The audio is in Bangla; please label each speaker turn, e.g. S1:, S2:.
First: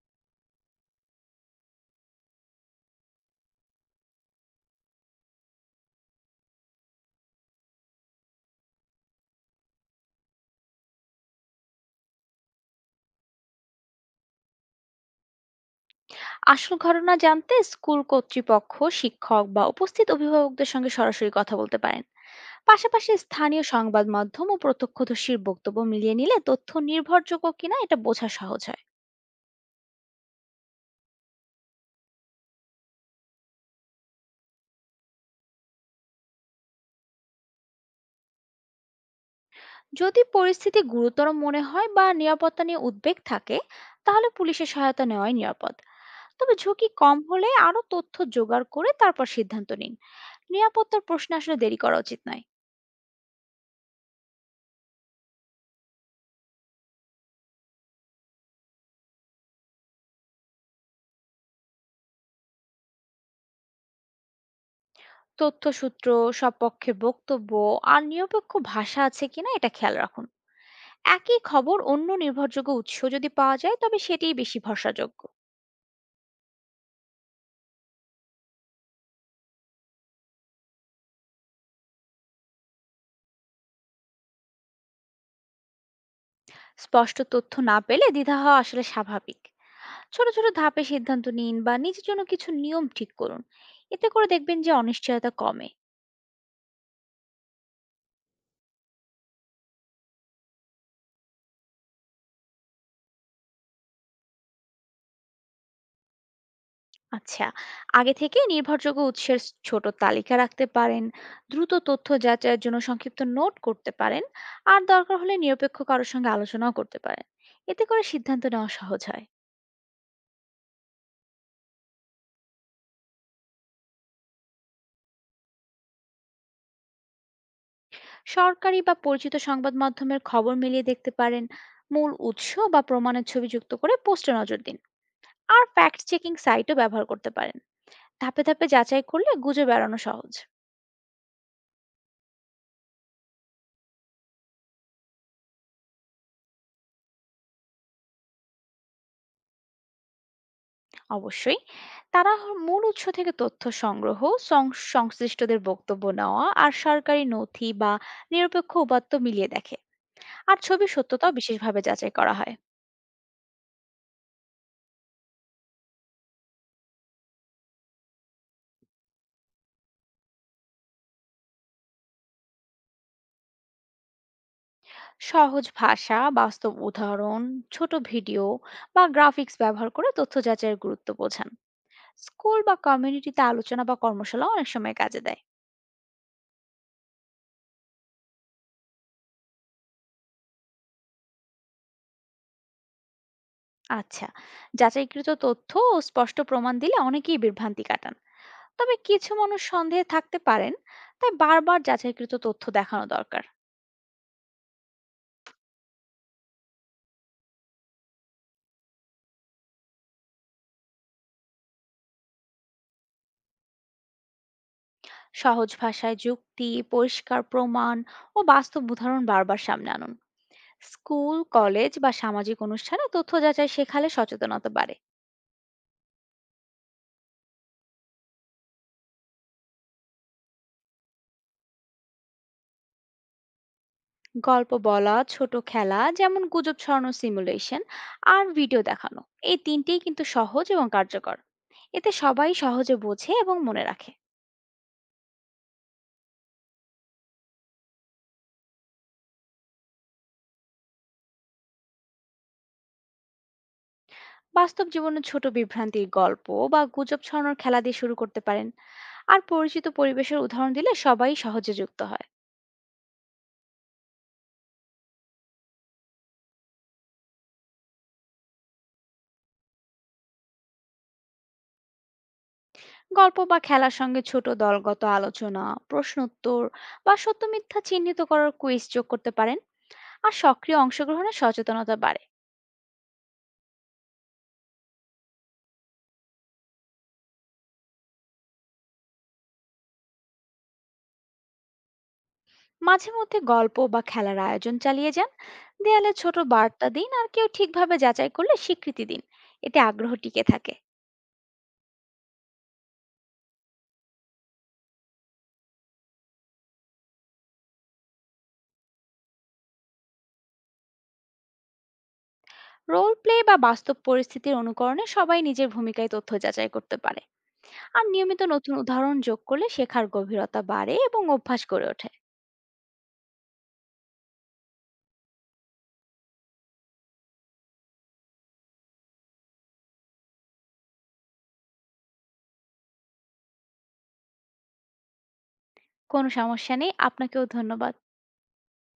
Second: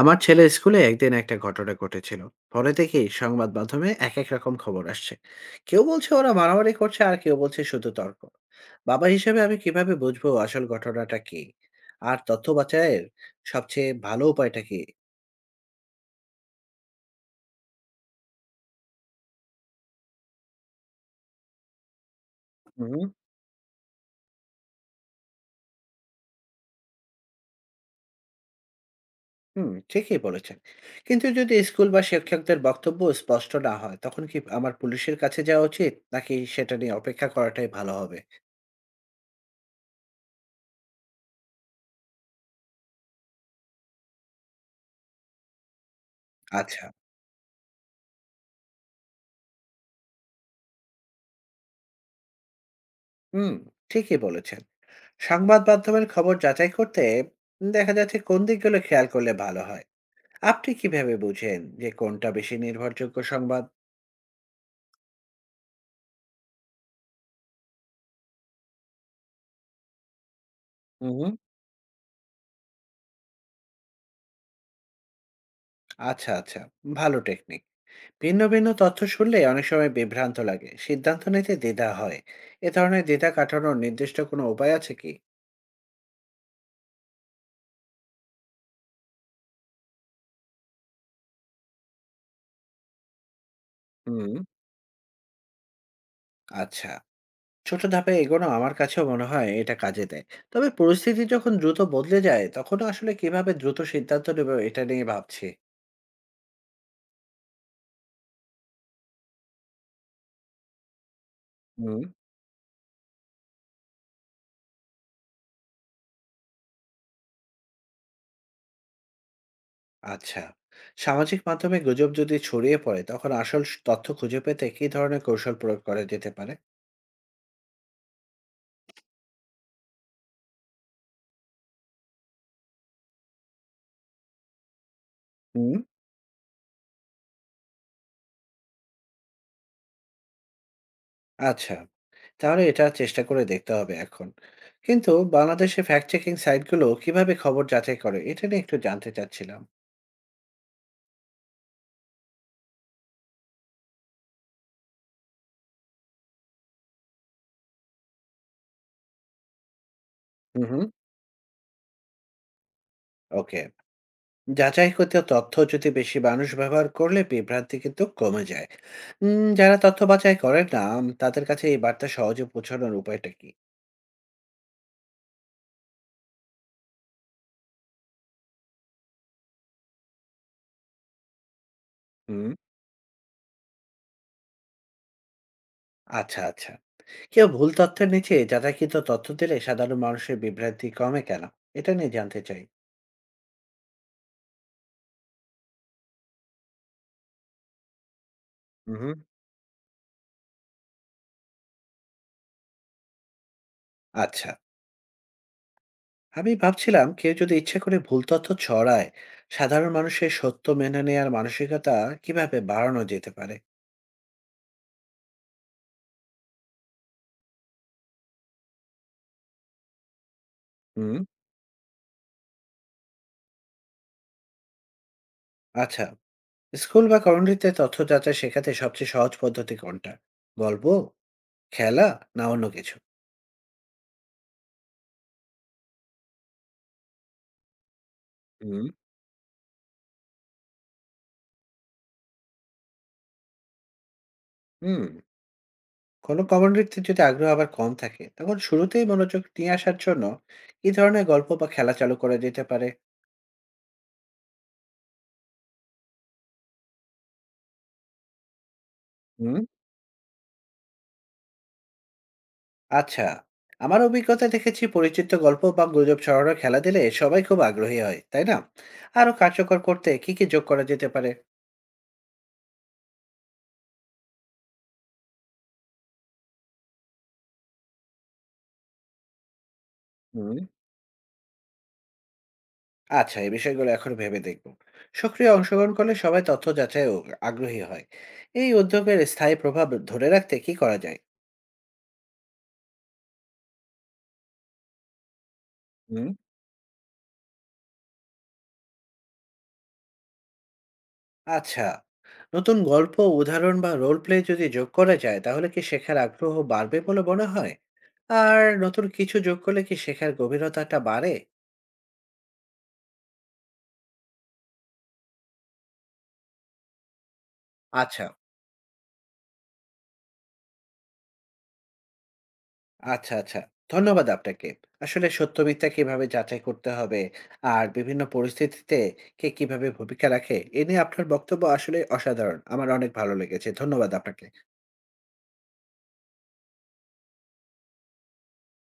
S1: আমার ছেলের স্কুলে একদিন একটা ঘটনা ঘটেছিল। পরে দেখি সংবাদ মাধ্যমে এক এক রকম খবর আসছে। কেউ বলছে ওরা মারামারি করছে, আর কেউ বলছে শুধু তর্ক। বাবা হিসেবে আমি কিভাবে বুঝবো আসল ঘটনাটা কি, আর তথ্য বাঁচায়ের সবচেয়ে ভালো উপায়টা কি?
S2: আসল ঘটনা জানতে স্কুল কর্তৃপক্ষ, শিক্ষক বা উপস্থিত অভিভাবকদের সঙ্গে সরাসরি কথা বলতে পারেন।
S1: হুম।
S2: পাশাপাশি স্থানীয় সংবাদ মাধ্যম ও প্রত্যক্ষদর্শীর বক্তব্য মিলিয়ে নিলে তথ্য নির্ভরযোগ্য কিনা এটা বোঝা সহজ হয়।
S1: হুম, ঠিকই বলেছেন। কিন্তু যদি স্কুল বা শিক্ষকদের বক্তব্য স্পষ্ট না হয়, তখন কি আমার পুলিশের কাছে যাওয়া উচিত, নাকি সেটা নিয়ে অপেক্ষা করাটাই ভালো হবে?
S2: যদি পরিস্থিতি গুরুতর মনে হয় বা নিরাপত্তা নিয়ে উদ্বেগ থাকে, তাহলে পুলিশের সহায়তা নেওয়াই নিরাপদ। তবে
S1: আচ্ছা।
S2: ঝুঁকি কম হলে আরও তথ্য জোগাড় করে তারপর সিদ্ধান্ত নিন। নিরাপত্তার প্রশ্নে আসলে দেরি করা উচিত নয়।
S1: হুম, ঠিকই বলেছেন। সংবাদ মাধ্যমের খবর যাচাই করতে দেখা যাচ্ছে কোন দিকগুলো খেয়াল করলে ভালো হয়। আপনি কিভাবে বুঝেন যে কোনটা বেশি নির্ভরযোগ্য সংবাদ?
S2: তথ্যসূত্র, সব পক্ষের বক্তব্য আর নিরপেক্ষ ভাষা আছে কিনা এটা খেয়াল রাখুন।
S1: হুম।
S2: একই খবর অন্য নির্ভরযোগ্য উৎস যদি পাওয়া যায় তবে সেটিই বেশি ভরসাযোগ্য।
S1: আচ্ছা, আচ্ছা। ভালো টেকনিক। ভিন্ন ভিন্ন তথ্য শুনলে অনেক সময় বিভ্রান্ত লাগে, সিদ্ধান্ত নিতে দ্বিধা হয়। এ ধরনের দ্বিধা কাটানোর নির্দিষ্ট কোনো উপায় আছে কি?
S2: স্পষ্ট তথ্য না পেলে দ্বিধা হওয়া আসলে স্বাভাবিক। ছোট ছোট ধাপে সিদ্ধান্ত নিন বা নিজের জন্য কিছু নিয়ম ঠিক করুন। এতে করে
S1: হুম।
S2: দেখবেন যে অনিশ্চয়তা কমে।
S1: আচ্ছা। ছোট ধাপে এগোনো আমার কাছেও মনে হয় এটা কাজে দেয়। তবে পরিস্থিতি যখন দ্রুত বদলে যায়, তখন আসলে কিভাবে দ্রুত সিদ্ধান্ত নেব এটা নিয়ে ভাবছি।
S2: আচ্ছা, আগে থেকে নির্ভরযোগ্য উৎসের ছোট তালিকা রাখতে পারেন। দ্রুত
S1: হুম।
S2: তথ্য যাচাইয়ের জন্য সংক্ষিপ্ত নোট করতে পারেন। আর দরকার হলে নিরপেক্ষ কারোর সঙ্গে আলোচনাও করতে পারেন। এতে করে সিদ্ধান্ত নেওয়া সহজ হয়।
S1: আচ্ছা। সামাজিক মাধ্যমে গুজব যদি ছড়িয়ে পড়ে, তখন আসল তথ্য খুঁজে পেতে কী ধরনের কৌশল প্রয়োগ করা যেতে পারে?
S2: সরকারি বা পরিচিত সংবাদ মাধ্যমের খবর মিলিয়ে দেখতে পারেন। মূল উৎস বা প্রমাণের ছবি যুক্ত করে পোস্টে নজর দিন। আর
S1: হুম।
S2: ফ্যাক্ট চেকিং সাইটও ব্যবহার করতে পারেন। ধাপে ধাপে যাচাই করলে গুজে বেড়ানো সহজ।
S1: আচ্ছা, তাহলে এটা চেষ্টা করে দেখতে হবে এখন। কিন্তু বাংলাদেশে ফ্যাক্ট চেকিং সাইটগুলো কিভাবে খবর যাচাই করে এটা নিয়ে একটু জানতে চাচ্ছিলাম।
S2: অবশ্যই, তারা মূল উৎস থেকে তথ্য সংগ্রহ, সংশ্লিষ্টদের বক্তব্য নেওয়া আর সরকারি নথি বা নিরপেক্ষ উপাত্ত মিলিয়ে দেখে। আর
S1: হুম, হুম।
S2: ছবির সত্যতাও বিশেষভাবে যাচাই করা হয়।
S1: ওকে। যাচাইকৃত তথ্য যদি বেশি মানুষ ব্যবহার করলে বিভ্রান্তি কিন্তু কমে যায়। যারা তথ্য বাছাই করেন না, তাদের কাছে এই বার্তা সহজে পৌঁছানোর উপায়টা কী?
S2: সহজ ভাষা, বাস্তব উদাহরণ, ছোট ভিডিও বা গ্রাফিক্স ব্যবহার করে তথ্য যাচাইয়ের গুরুত্ব বোঝান।
S1: হুম।
S2: স্কুল বা কমিউনিটিতে আলোচনা বা কর্মশালা অনেক সময় কাজে দেয়।
S1: আচ্ছা, আচ্ছা। কেউ ভুল তথ্যের নিচে যাচাইকৃত তথ্য দিলে সাধারণ মানুষের বিভ্রান্তি কমে কেন, এটা নিয়ে জানতে চাই।
S2: আচ্ছা, যাচাইকৃত তথ্য ও স্পষ্ট প্রমাণ দিলে অনেকেই বিভ্রান্তি কাটান। তবে
S1: হুম।
S2: কিছু মানুষ সন্দেহে থাকতে পারেন। তাই বারবার যাচাইকৃত তথ্য দেখানো দরকার।
S1: আচ্ছা। আমি ভাবছিলাম কেউ যদি ইচ্ছা করে ভুল তথ্য ছড়ায়, সাধারণ মানুষের সত্য মেনে নেওয়ার মানসিকতা কিভাবে বাড়ানো যেতে পারে?
S2: সহজ ভাষায় যুক্তি, পরিষ্কার প্রমাণ ও বাস্তব উদাহরণ বারবার সামনে আনুন।
S1: হুম।
S2: স্কুল, কলেজ বা সামাজিক অনুষ্ঠানে তথ্য যাচাই শেখালে সচেতনতা বাড়ে।
S1: আচ্ছা। স্কুল বা কমিউনিটিতে তথ্য যাচাই শেখাতে সবচেয়ে সহজ পদ্ধতি কোনটা? গল্প, খেলা, না অন্য কিছু?
S2: গল্প বলা, ছোট খেলা যেমন গুজব ছড়ানো সিমুলেশন আর ভিডিও
S1: হুম।
S2: দেখানো— এই তিনটেই কিন্তু সহজ এবং কার্যকর। এতে সবাই সহজে বোঝে এবং মনে রাখে।
S1: হুম। কোনো কমিউনিটিতে যদি আগ্রহ আবার কম থাকে, তখন শুরুতেই মনোযোগ নিয়ে আসার জন্য কি ধরনের গল্প বা খেলা চালু করা যেতে পারে?
S2: বাস্তব জীবনে ছোট বিভ্রান্তির গল্প বা গুজব ছড়ানোর খেলা দিয়ে শুরু করতে পারেন। আর
S1: হুম।
S2: পরিচিত পরিবেশের উদাহরণ দিলে সবাই সহজে যুক্ত হয়।
S1: আচ্ছা। আমার অভিজ্ঞতা দেখেছি পরিচিত গল্প বা গুজব ছড়ানো খেলা দিলে সবাই খুব আগ্রহী হয়, তাই না? আরো কার্যকর করতে কি কি যোগ করা যেতে পারে?
S2: গল্প বা খেলার সঙ্গে ছোট দলগত আলোচনা, প্রশ্ন উত্তর বা সত্য মিথ্যা চিহ্নিত করার কুইজ যোগ করতে পারেন। আর
S1: হুম।
S2: সক্রিয় অংশগ্রহণে সচেতনতা বাড়ে।
S1: আচ্ছা, এই বিষয়গুলো এখন ভেবে দেখব। সক্রিয় অংশগ্রহণ করলে সবাই তথ্য যাচাই ও আগ্রহী হয়। এই উদ্যোগের স্থায়ী প্রভাব ধরে রাখতে কি করা যায়?
S2: মাঝে মধ্যে গল্প বা খেলার আয়োজন চালিয়ে যান। দেয়ালে
S1: হুম।
S2: ছোট বার্তা দিন আর কেউ ঠিকভাবে যাচাই করলে স্বীকৃতি দিন। এতে আগ্রহ টিকে থাকে।
S1: আচ্ছা। নতুন গল্প, উদাহরণ বা রোল প্লে যদি যোগ করা যায়, তাহলে কি শেখার আগ্রহ বাড়বে বলে মনে হয়? আর নতুন কিছু যোগ করলে কি শেখার গভীরতাটা বাড়ে?
S2: রোল প্লে বা বাস্তব পরিস্থিতির অনুকরণে সবাই নিজের ভূমিকায় তথ্য যাচাই করতে পারে। আর
S1: আচ্ছা।
S2: নিয়মিত নতুন উদাহরণ যোগ করলে শেখার গভীরতা বাড়ে এবং অভ্যাস গড়ে ওঠে।
S1: আচ্ছা, আচ্ছা। ধন্যবাদ আপনাকে। আসলে সত্য মিথ্যা কিভাবে যাচাই করতে হবে আর বিভিন্ন পরিস্থিতিতে কে কিভাবে ভূমিকা রাখে, এ নিয়ে আপনার বক্তব্য আসলেই অসাধারণ। আমার অনেক ভালো লেগেছে। ধন্যবাদ আপনাকে।
S2: কোনো সমস্যা নেই, আপনাকেও ধন্যবাদ।